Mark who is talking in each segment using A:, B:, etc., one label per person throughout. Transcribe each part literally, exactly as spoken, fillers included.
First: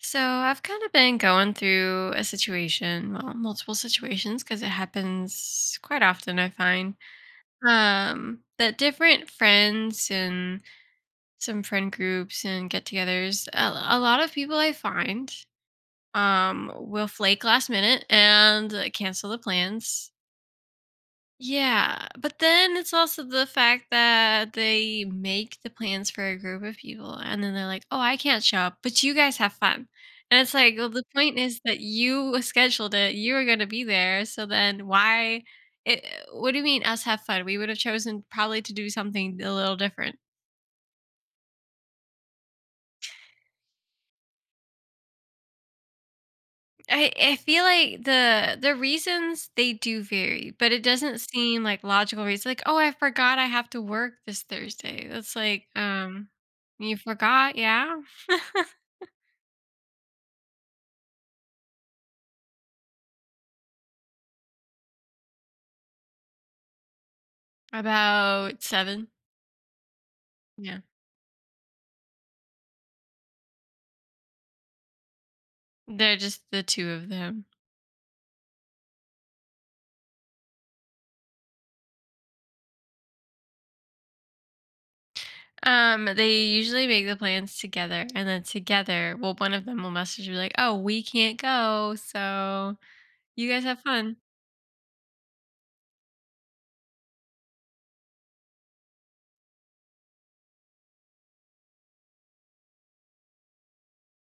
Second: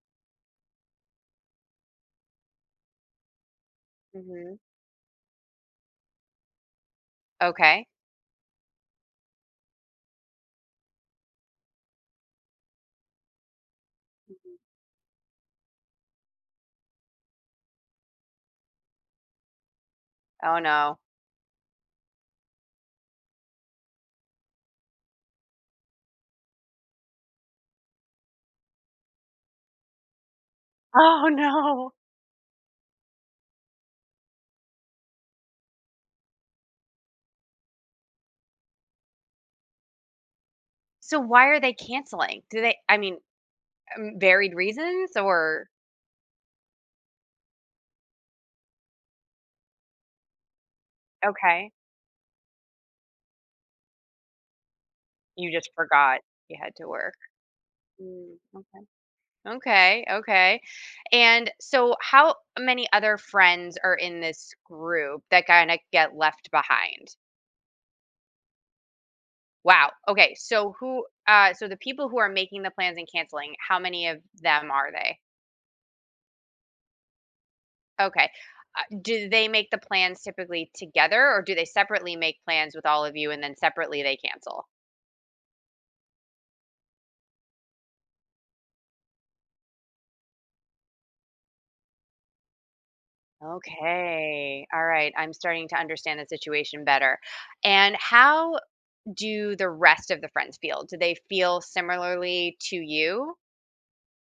A: So I've kind of been going through a situation, well, multiple situations
B: Mhm.
A: because it happens quite often I find.
B: Okay.
A: Um that different friends and some friend groups and get-togethers, a, a lot of
B: Mhm.
A: people I find um will flake last minute and uh, cancel the plans,
B: Oh, no.
A: yeah, but then it's also the fact that they make the plans for a group of people and then they're like, "Oh, I can't show up, but you guys have fun." And it's like, "Well, the
B: Oh,
A: point is that
B: no.
A: you scheduled it. You were gonna be there, so then why it, what do you mean us have fun? We would have chosen probably to do something a little different."
B: So why are they canceling? Do they I mean, um, Varied reasons or
A: I I feel like the the reasons they do vary, but it doesn't seem
B: okay,
A: like logical reasons. Like, oh, I forgot I have to work this Thursday. That's
B: you
A: like,
B: just forgot
A: um,
B: you had to
A: you
B: work.
A: forgot, yeah,
B: Mm. Okay. Okay, okay. And so how many other friends are in this group that kinda get left behind?
A: about seven.
B: Wow. Okay, so
A: Yeah,
B: who uh, so the people who are making the plans and canceling, how many of them are they?
A: they're just the two of them.
B: Okay. Uh, do they make the plans typically together, or do they separately make plans with all of you and then separately they cancel?
A: Um, they usually make the plans together, and then together, well, one of them will message you like, oh, we can't go, so you guys have fun.
B: Okay. All right. I'm starting to understand the situation better. And how do the rest of the friends feel? Do they feel similarly to you?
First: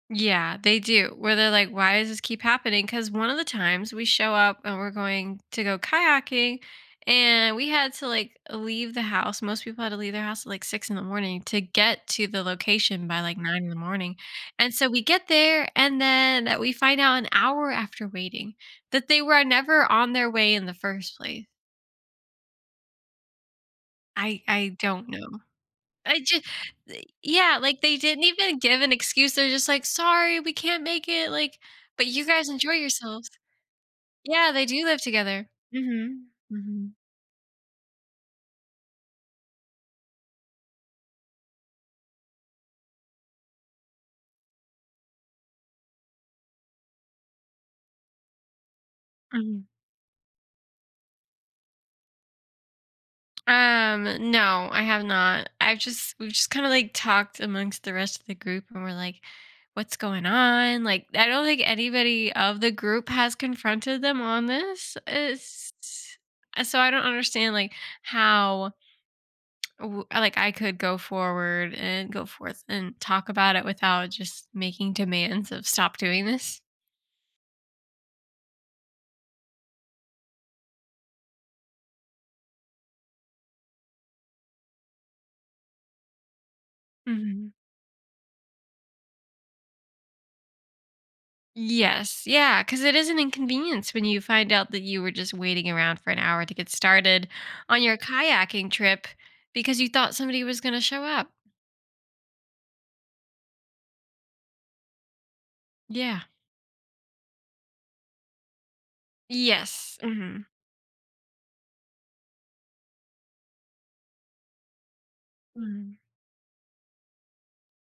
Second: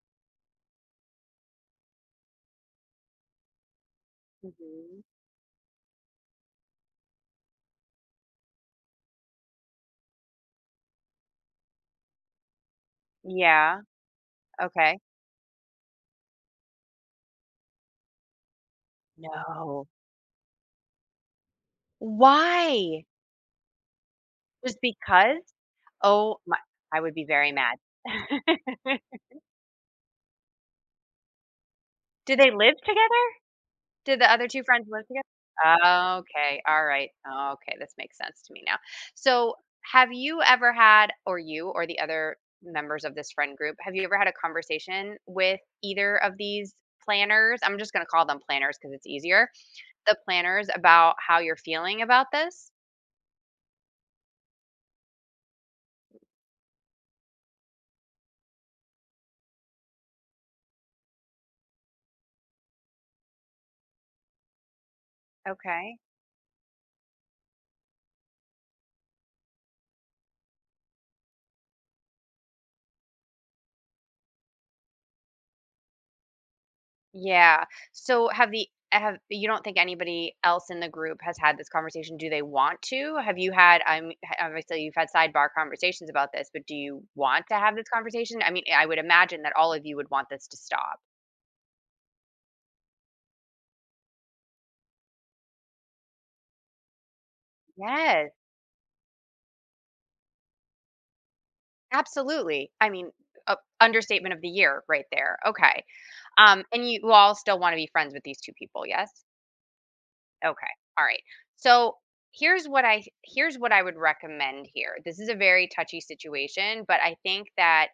A: Yeah, they do. Where they're like, why does this keep happening? Because one of the times we show up and we're
B: hmm
A: going to go kayaking and we had to like leave the house. Most people had to leave their house at like six in the morning to get to the location by like nine in the
B: Yeah.
A: morning. And so
B: Okay.
A: we get there and then that we find out an hour after waiting that they were
B: No.
A: never on their way in the first place.
B: Why?
A: I, I
B: Just
A: don't know.
B: because?
A: I
B: Oh
A: just
B: my, I would be very
A: yeah,
B: mad.
A: like, they didn't even give an excuse, they're just like, "Sorry, we can't make it," like, "But you
B: Do
A: guys
B: they
A: enjoy
B: live together?
A: yourselves."
B: Did the other
A: Yeah,
B: two
A: they do
B: friends
A: live
B: live together?
A: together. Mhm.
B: Okay,
A: Mhm.
B: alright. Okay, this makes sense to me now. So, have you ever had or you or the other members of this friend group, have you ever had a conversation with either of these planners? I'm just gonna call them planners because it's easier.
A: Mhm.
B: The planners, about how you're feeling about this?
A: Um, no, I have not. I've just We've just kinda, like, talked amongst the rest of the group, and we're like, "What's going on?" Like, I don't think anybody of the group has confronted them on this. It's
B: Okay.
A: uh, so I don't understand, like, how w- like I could go forward and go forth and talk about it without just making demands of stop doing this.
B: Yeah. So have the have you don't think anybody else in the group has had this conversation? Do they want to? Have you had I'm Obviously you've had sidebar conversations about this, but do you want
A: Hmm.
B: to have this conversation? I mean, I would imagine that all of you would want this to stop.
A: Yes, yeah, because it is an inconvenience when you find out that you were just waiting around for an hour to get started on your
B: Yes,
A: kayaking trip because you thought somebody was going to show up.
B: absolutely. I mean, a understatement of the year right there. Okay.
A: Yeah.
B: Um, and you all still want to be friends with these two people, yes?
A: Yes. Hmm.
B: Okay. All right. So here's what I here's what I would recommend here. This is a very
A: Hmm.
B: touchy situation, but I think that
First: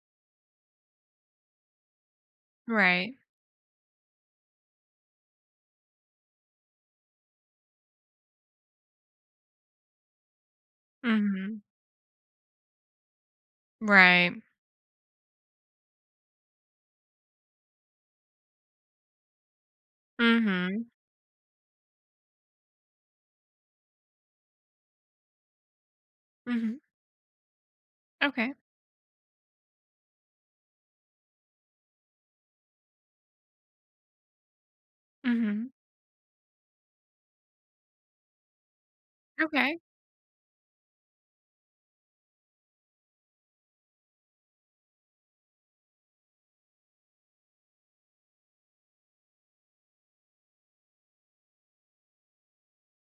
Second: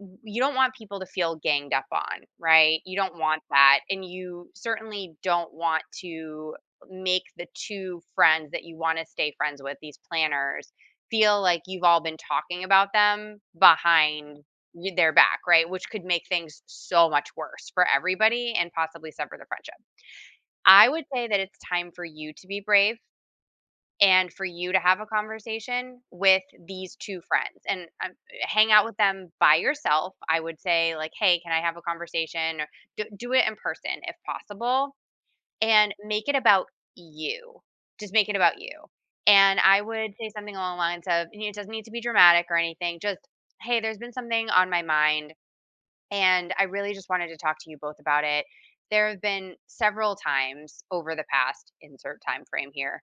B: w- you don't want people to feel ganged up on, right? You
A: Right.
B: don't want that. And you certainly don't want to make the two friends that you want to stay friends with, these planners, feel like
A: Hmm.
B: you've all been talking about them
A: Right.
B: behind y- their back, right? Which could make things so much worse for everybody and possibly sever the friendship. I
A: Hmm.
B: would say that it's time for you to be brave and for you to have a conversation with
A: Hmm.
B: these two friends and, um,
A: Okay.
B: hang out with them by yourself. I would say, like, "Hey, can I have a conversation?" Or do do it in person if possible,
A: Hmm.
B: and make it about you. Just make it about you. And
A: Okay.
B: I would say something along the lines of, and it doesn't need to be dramatic or anything, just, "Hey, there's been something on my mind and I really just wanted to talk to you both about it. There have been several times over the past insert time frame here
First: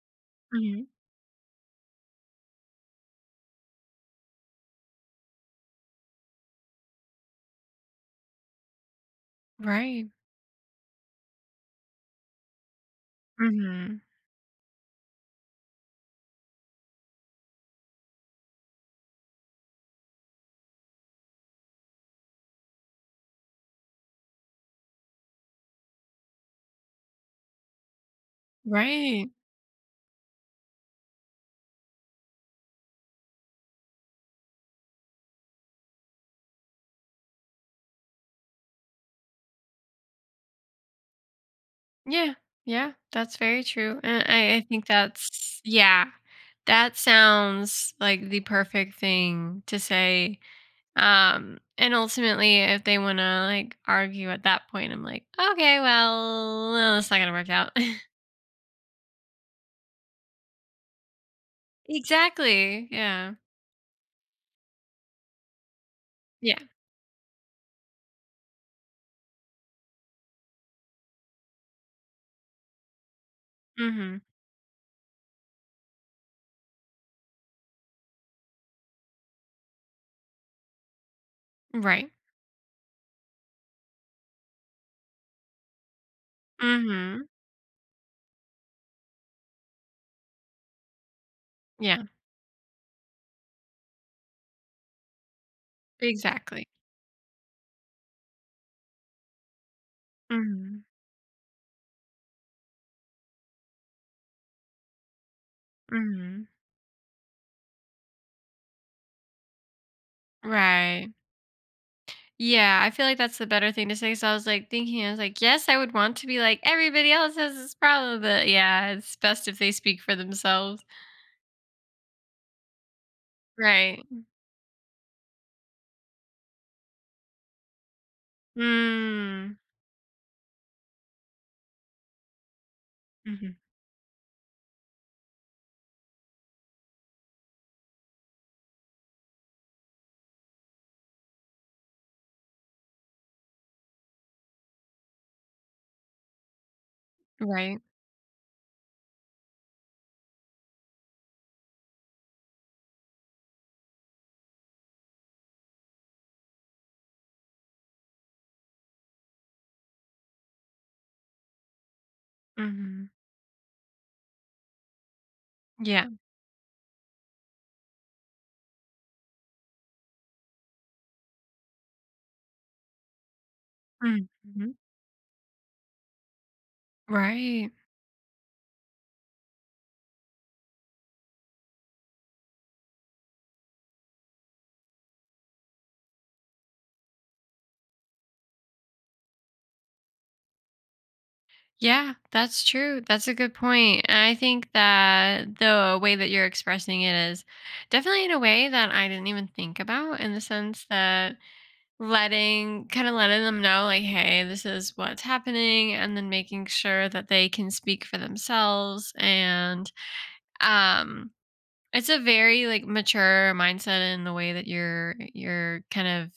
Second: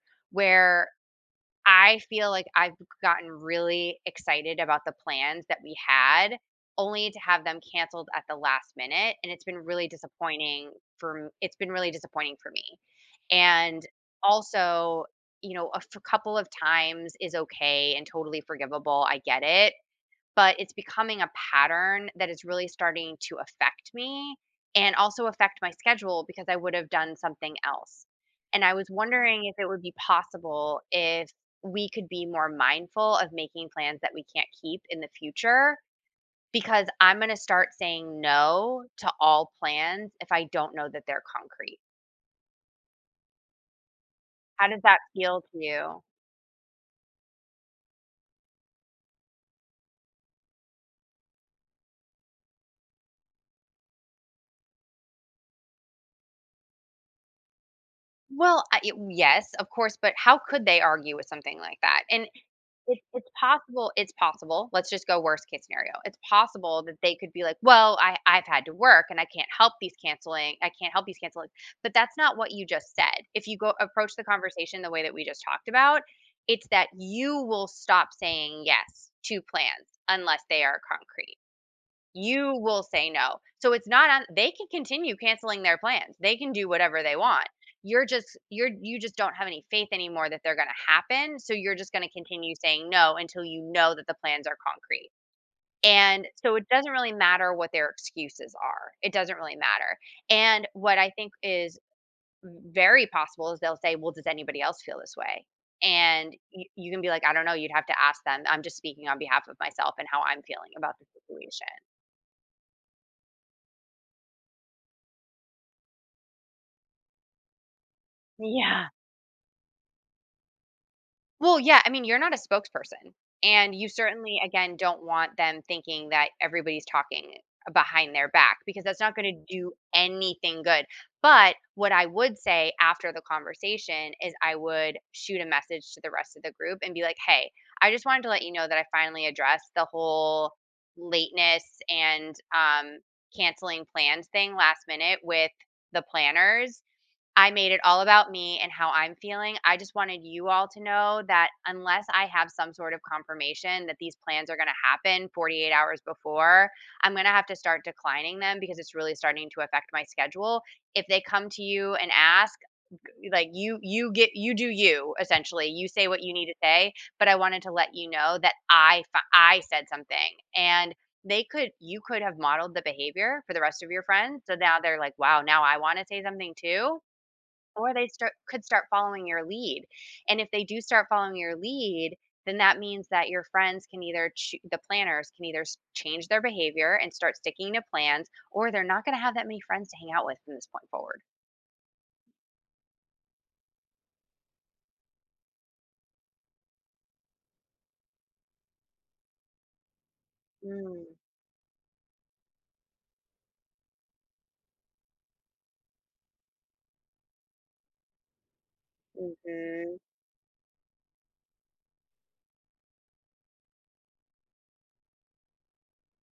A: Hmm.
B: where I feel like I've gotten really excited about the plans that we had only to have them canceled at the last minute, and it's been really
A: Right.
B: disappointing for m- it's been really disappointing for me. And
A: Hmm.
B: also, you know, a f- couple of times is okay and totally forgivable. I get it, but it's becoming a pattern that is really starting to affect me and also affect my schedule, because I would have done something else. And I was
A: Right.
B: wondering if it would be possible if we could be more mindful of making plans that we can't keep in the future, because I'm going to start saying no to all plans if I don't know that they're concrete.
A: Yeah, yeah, that's very true, and I I
B: How does
A: think
B: that feel to
A: that's
B: you?"
A: yeah, that sounds like the perfect thing to say, um, and ultimately, if they wanna, like, argue at that point, I'm like, "Okay, well, no, that's not gonna work out."
B: Well, I, it- yes, of course, but how could they argue with something like that? And
A: Exactly,
B: It's it's
A: yeah,
B: possible, it's possible. Let's just go worst case scenario. It's
A: yeah,
B: possible that they could be like, "Well, I I've had to work and I can't help these canceling I can't help these canceling." But that's not what you just said. If you go approach
A: mhm,
B: the conversation the way that we just talked about, it's that you will stop saying yes to plans unless they are concrete,
A: right,
B: you will say no. So it's not on They can continue canceling their plans. They can do whatever they
A: mhm,
B: want. You're just you're you just don't have any faith anymore that they're going to happen, so you're just going
A: yeah,
B: to continue saying no until you know that the plans are concrete. And so
A: exactly,
B: it doesn't really matter what their excuses are. It doesn't really matter. And
A: mhm,
B: what I think is very possible is they'll say, "Well, does anybody else feel this way?" And
A: mhm,
B: you, you can be like, "I don't know, you'd have to ask them. I'm just speaking on behalf of myself and how I'm feeling about the
A: right.
B: situation."
A: Yeah, I feel like that's the better thing to say. So I was like thinking, I was like, yes, I would want to be like everybody else has this problem, but
B: Yeah.
A: yeah, it's best if they speak for themselves.
B: Well, yeah, I mean, you're not a spokesperson, and you
A: Right.
B: certainly, again, don't want them thinking that everybody's talking behind their back, because that's not going to
A: Mm.
B: do anything good. But what I would say after the
A: Hmm.
B: conversation is I would shoot a message to the rest of the group and be like, "Hey, I just wanted to let you know that I finally addressed the whole lateness and um canceling plans thing last minute with the planners. I made it
A: Right.
B: all about me and how I'm feeling. I just wanted you all to know that unless I have some sort of confirmation that these plans are going to happen forty-eight hours before, I'm going to have to start declining them because it's really starting to affect my schedule. If they come to you and ask,
A: Hmm.
B: like you you get you do you essentially, you
A: Yeah.
B: say what you need to say, but I wanted to let you know that I fi- I said something." And they could you could have modeled the behavior for the rest of your friends, so
A: Mm-hmm.
B: now they're like, wow, now I want to say something too.
A: Right.
B: Or they start could start following your lead, and if they do start following your lead, then that means that your friends can either ch the planners can either s change their behavior and start sticking to plans, or they're not gonna have that many friends to hang out with from this point forward.
A: Yeah, that's true. That's a good point. And I think that the way that you're expressing it is definitely in a way that I didn't even think about in the sense
B: Mm,
A: that letting kind of letting them know like hey this is what's happening and then making sure that they can speak for themselves and
B: mhm,
A: um it's a very like mature mindset in the way that you're you're kind of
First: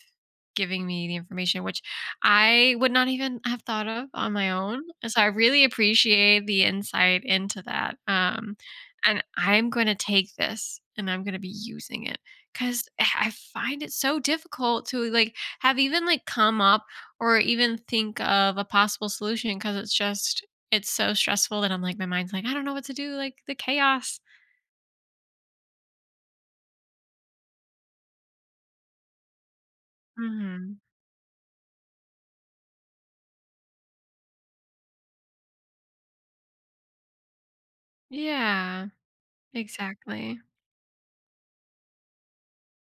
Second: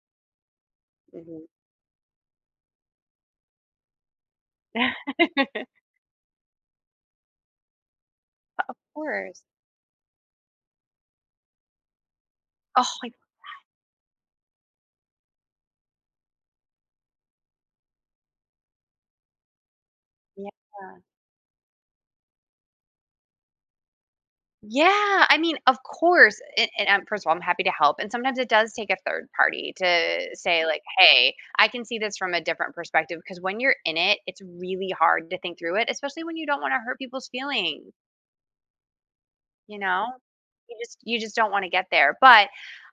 A: giving me the
B: mhm.
A: information, which I would not even have thought of on my own. And so I really appreciate the insight into that. Um,
B: Of
A: and
B: course.
A: I'm going to take this and I'm going to be using it because
B: Oh, I
A: I find it so difficult to like have even like come up or even think of a possible solution because it's just,
B: Yeah.
A: it's so stressful that I'm like, my mind's like, I don't know what to do. Like the chaos.
B: Yeah, I mean, of course, and and, um, first of all, I'm happy to help, and sometimes it does take a third party to say,
A: Hmm.
B: like, "Hey, I can see this from a different perspective." Because when you're in it, it's really hard to think through it, especially when you don't wanna hurt people's feelings,
A: Yeah,
B: you know?
A: exactly.
B: You just you just don't wanna get there, but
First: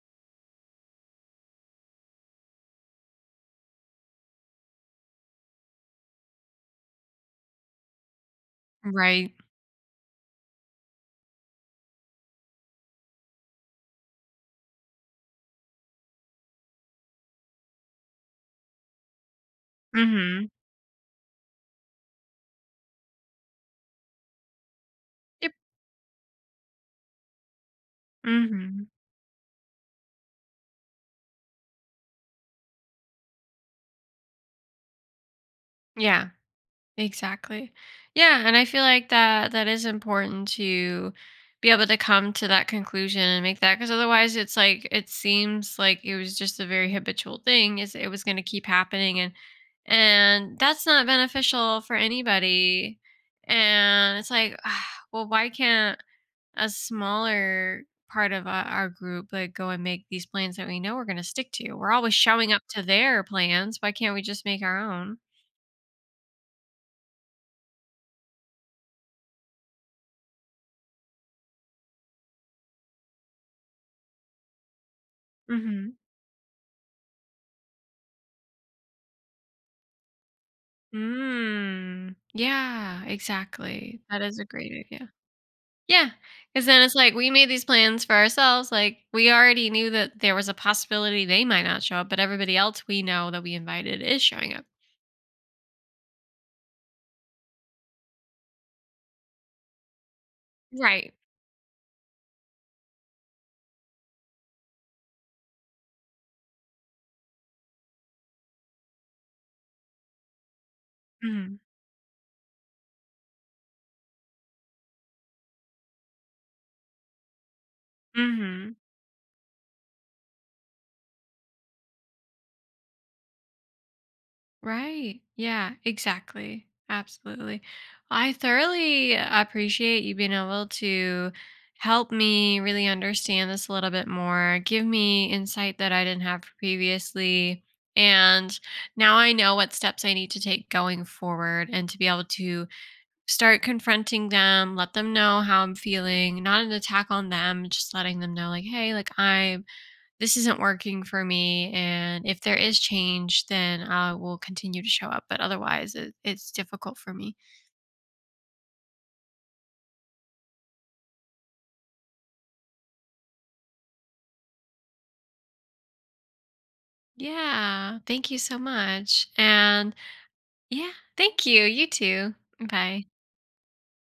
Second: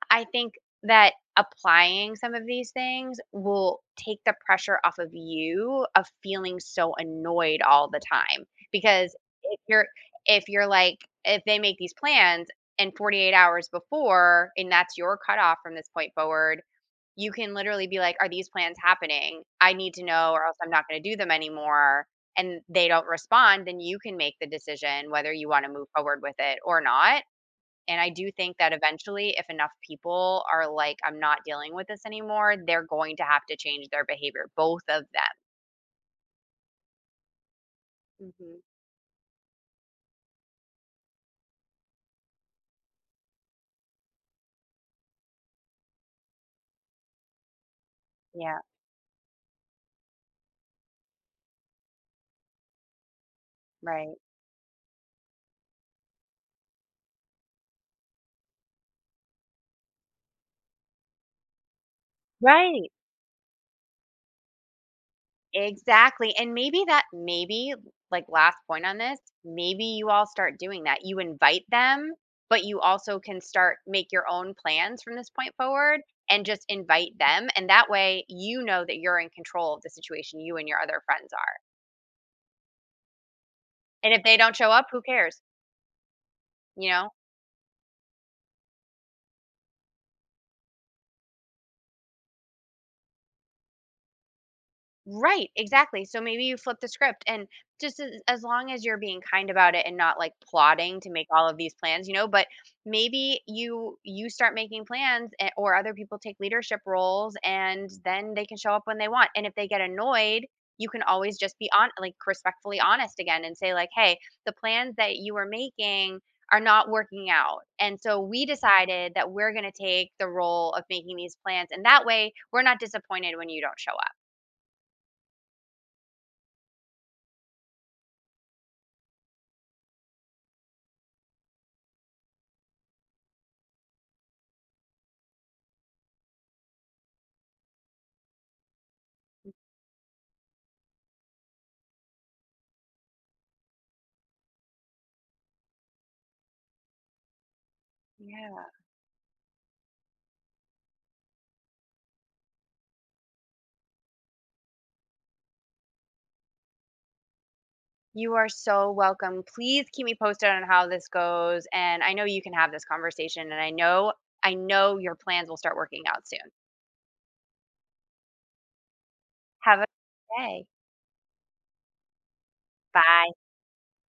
B: I think that applying some of these things will take the pressure off of you of feeling so annoyed all the time, because
A: Right.
B: if you're if you're like if they make these plans and forty-eight hours before and that's your cutoff from this point forward, you can literally be like, "Are these plans happening? I need to know, or
A: Mm-hmm.
B: else I'm not going to do them anymore." And they don't respond, then you can make the decision whether you
A: Yep.
B: want to move forward with it or not. And I do think that
A: Mm-hmm.
B: eventually, if enough people are like, I'm not dealing with this anymore, they're going to have to change their behavior, both of them.
A: Yeah, exactly. Yeah, and
B: Mhm.
A: I feel like that that is important to be able to come to that conclusion and make that because otherwise it's like it seems like it was just a very habitual thing is it was going to
B: Yeah,
A: keep happening and and that's not beneficial for anybody.
B: right.
A: And it's like, ah, well, why can't a smaller part of uh, our group like go and make these plans that we know we're going to stick to? We're always showing up to
B: Right.
A: their plans. Why can't we just make our own?
B: Exactly. And maybe that, maybe like last point on this, maybe you all start doing that. You invite them, but you also can start make your own plans from this point
A: Mhm.
B: forward and just invite them. And that way you know that you're in control of the situation, you and your other friends are.
A: Mm. Yeah, exactly.
B: And if
A: That
B: they
A: is a
B: don't show
A: great
B: up, who
A: idea.
B: cares?
A: Yeah, because then
B: You
A: it's
B: know?
A: like we made these plans for ourselves, like, we already knew that there was a possibility they might not show up, but everybody else we know that we invited is showing up.
B: Right, exactly. So maybe you flip the script and just as, as long as you're being kind about it and not like plotting to
A: Right.
B: make all of these plans, you know, but maybe you you start making plans a- or other people take leadership roles and then they can show up when they want. And if they get annoyed, you can always just
A: Mhm.
B: be on like respectfully honest again and say like, "Hey, the plans that you were making are not working out. And so we
A: Mhm.
B: decided that we're going to take the role of making these plans, and that way we're not disappointed when you don't show up."
A: Right. Yeah, exactly. Absolutely. I thoroughly appreciate you being able to help me really understand this a little bit more, give me insight that I didn't have previously. And now I know what steps I need to take going forward and to be able to start confronting them, let them know how I'm feeling, not an attack on them, just letting them know,
B: Yeah.
A: like, hey, like, I this isn't working for me and if there is change then I will continue to show up but otherwise it, it's difficult for me.
B: You are so welcome. Please keep me posted on how this goes, and I know you can have this conversation, and I know I know your plans will start working out soon.
A: Yeah, thank you so much.
B: Have a
A: And
B: good day.
A: yeah, thank you, you too. Bye.
B: Bye.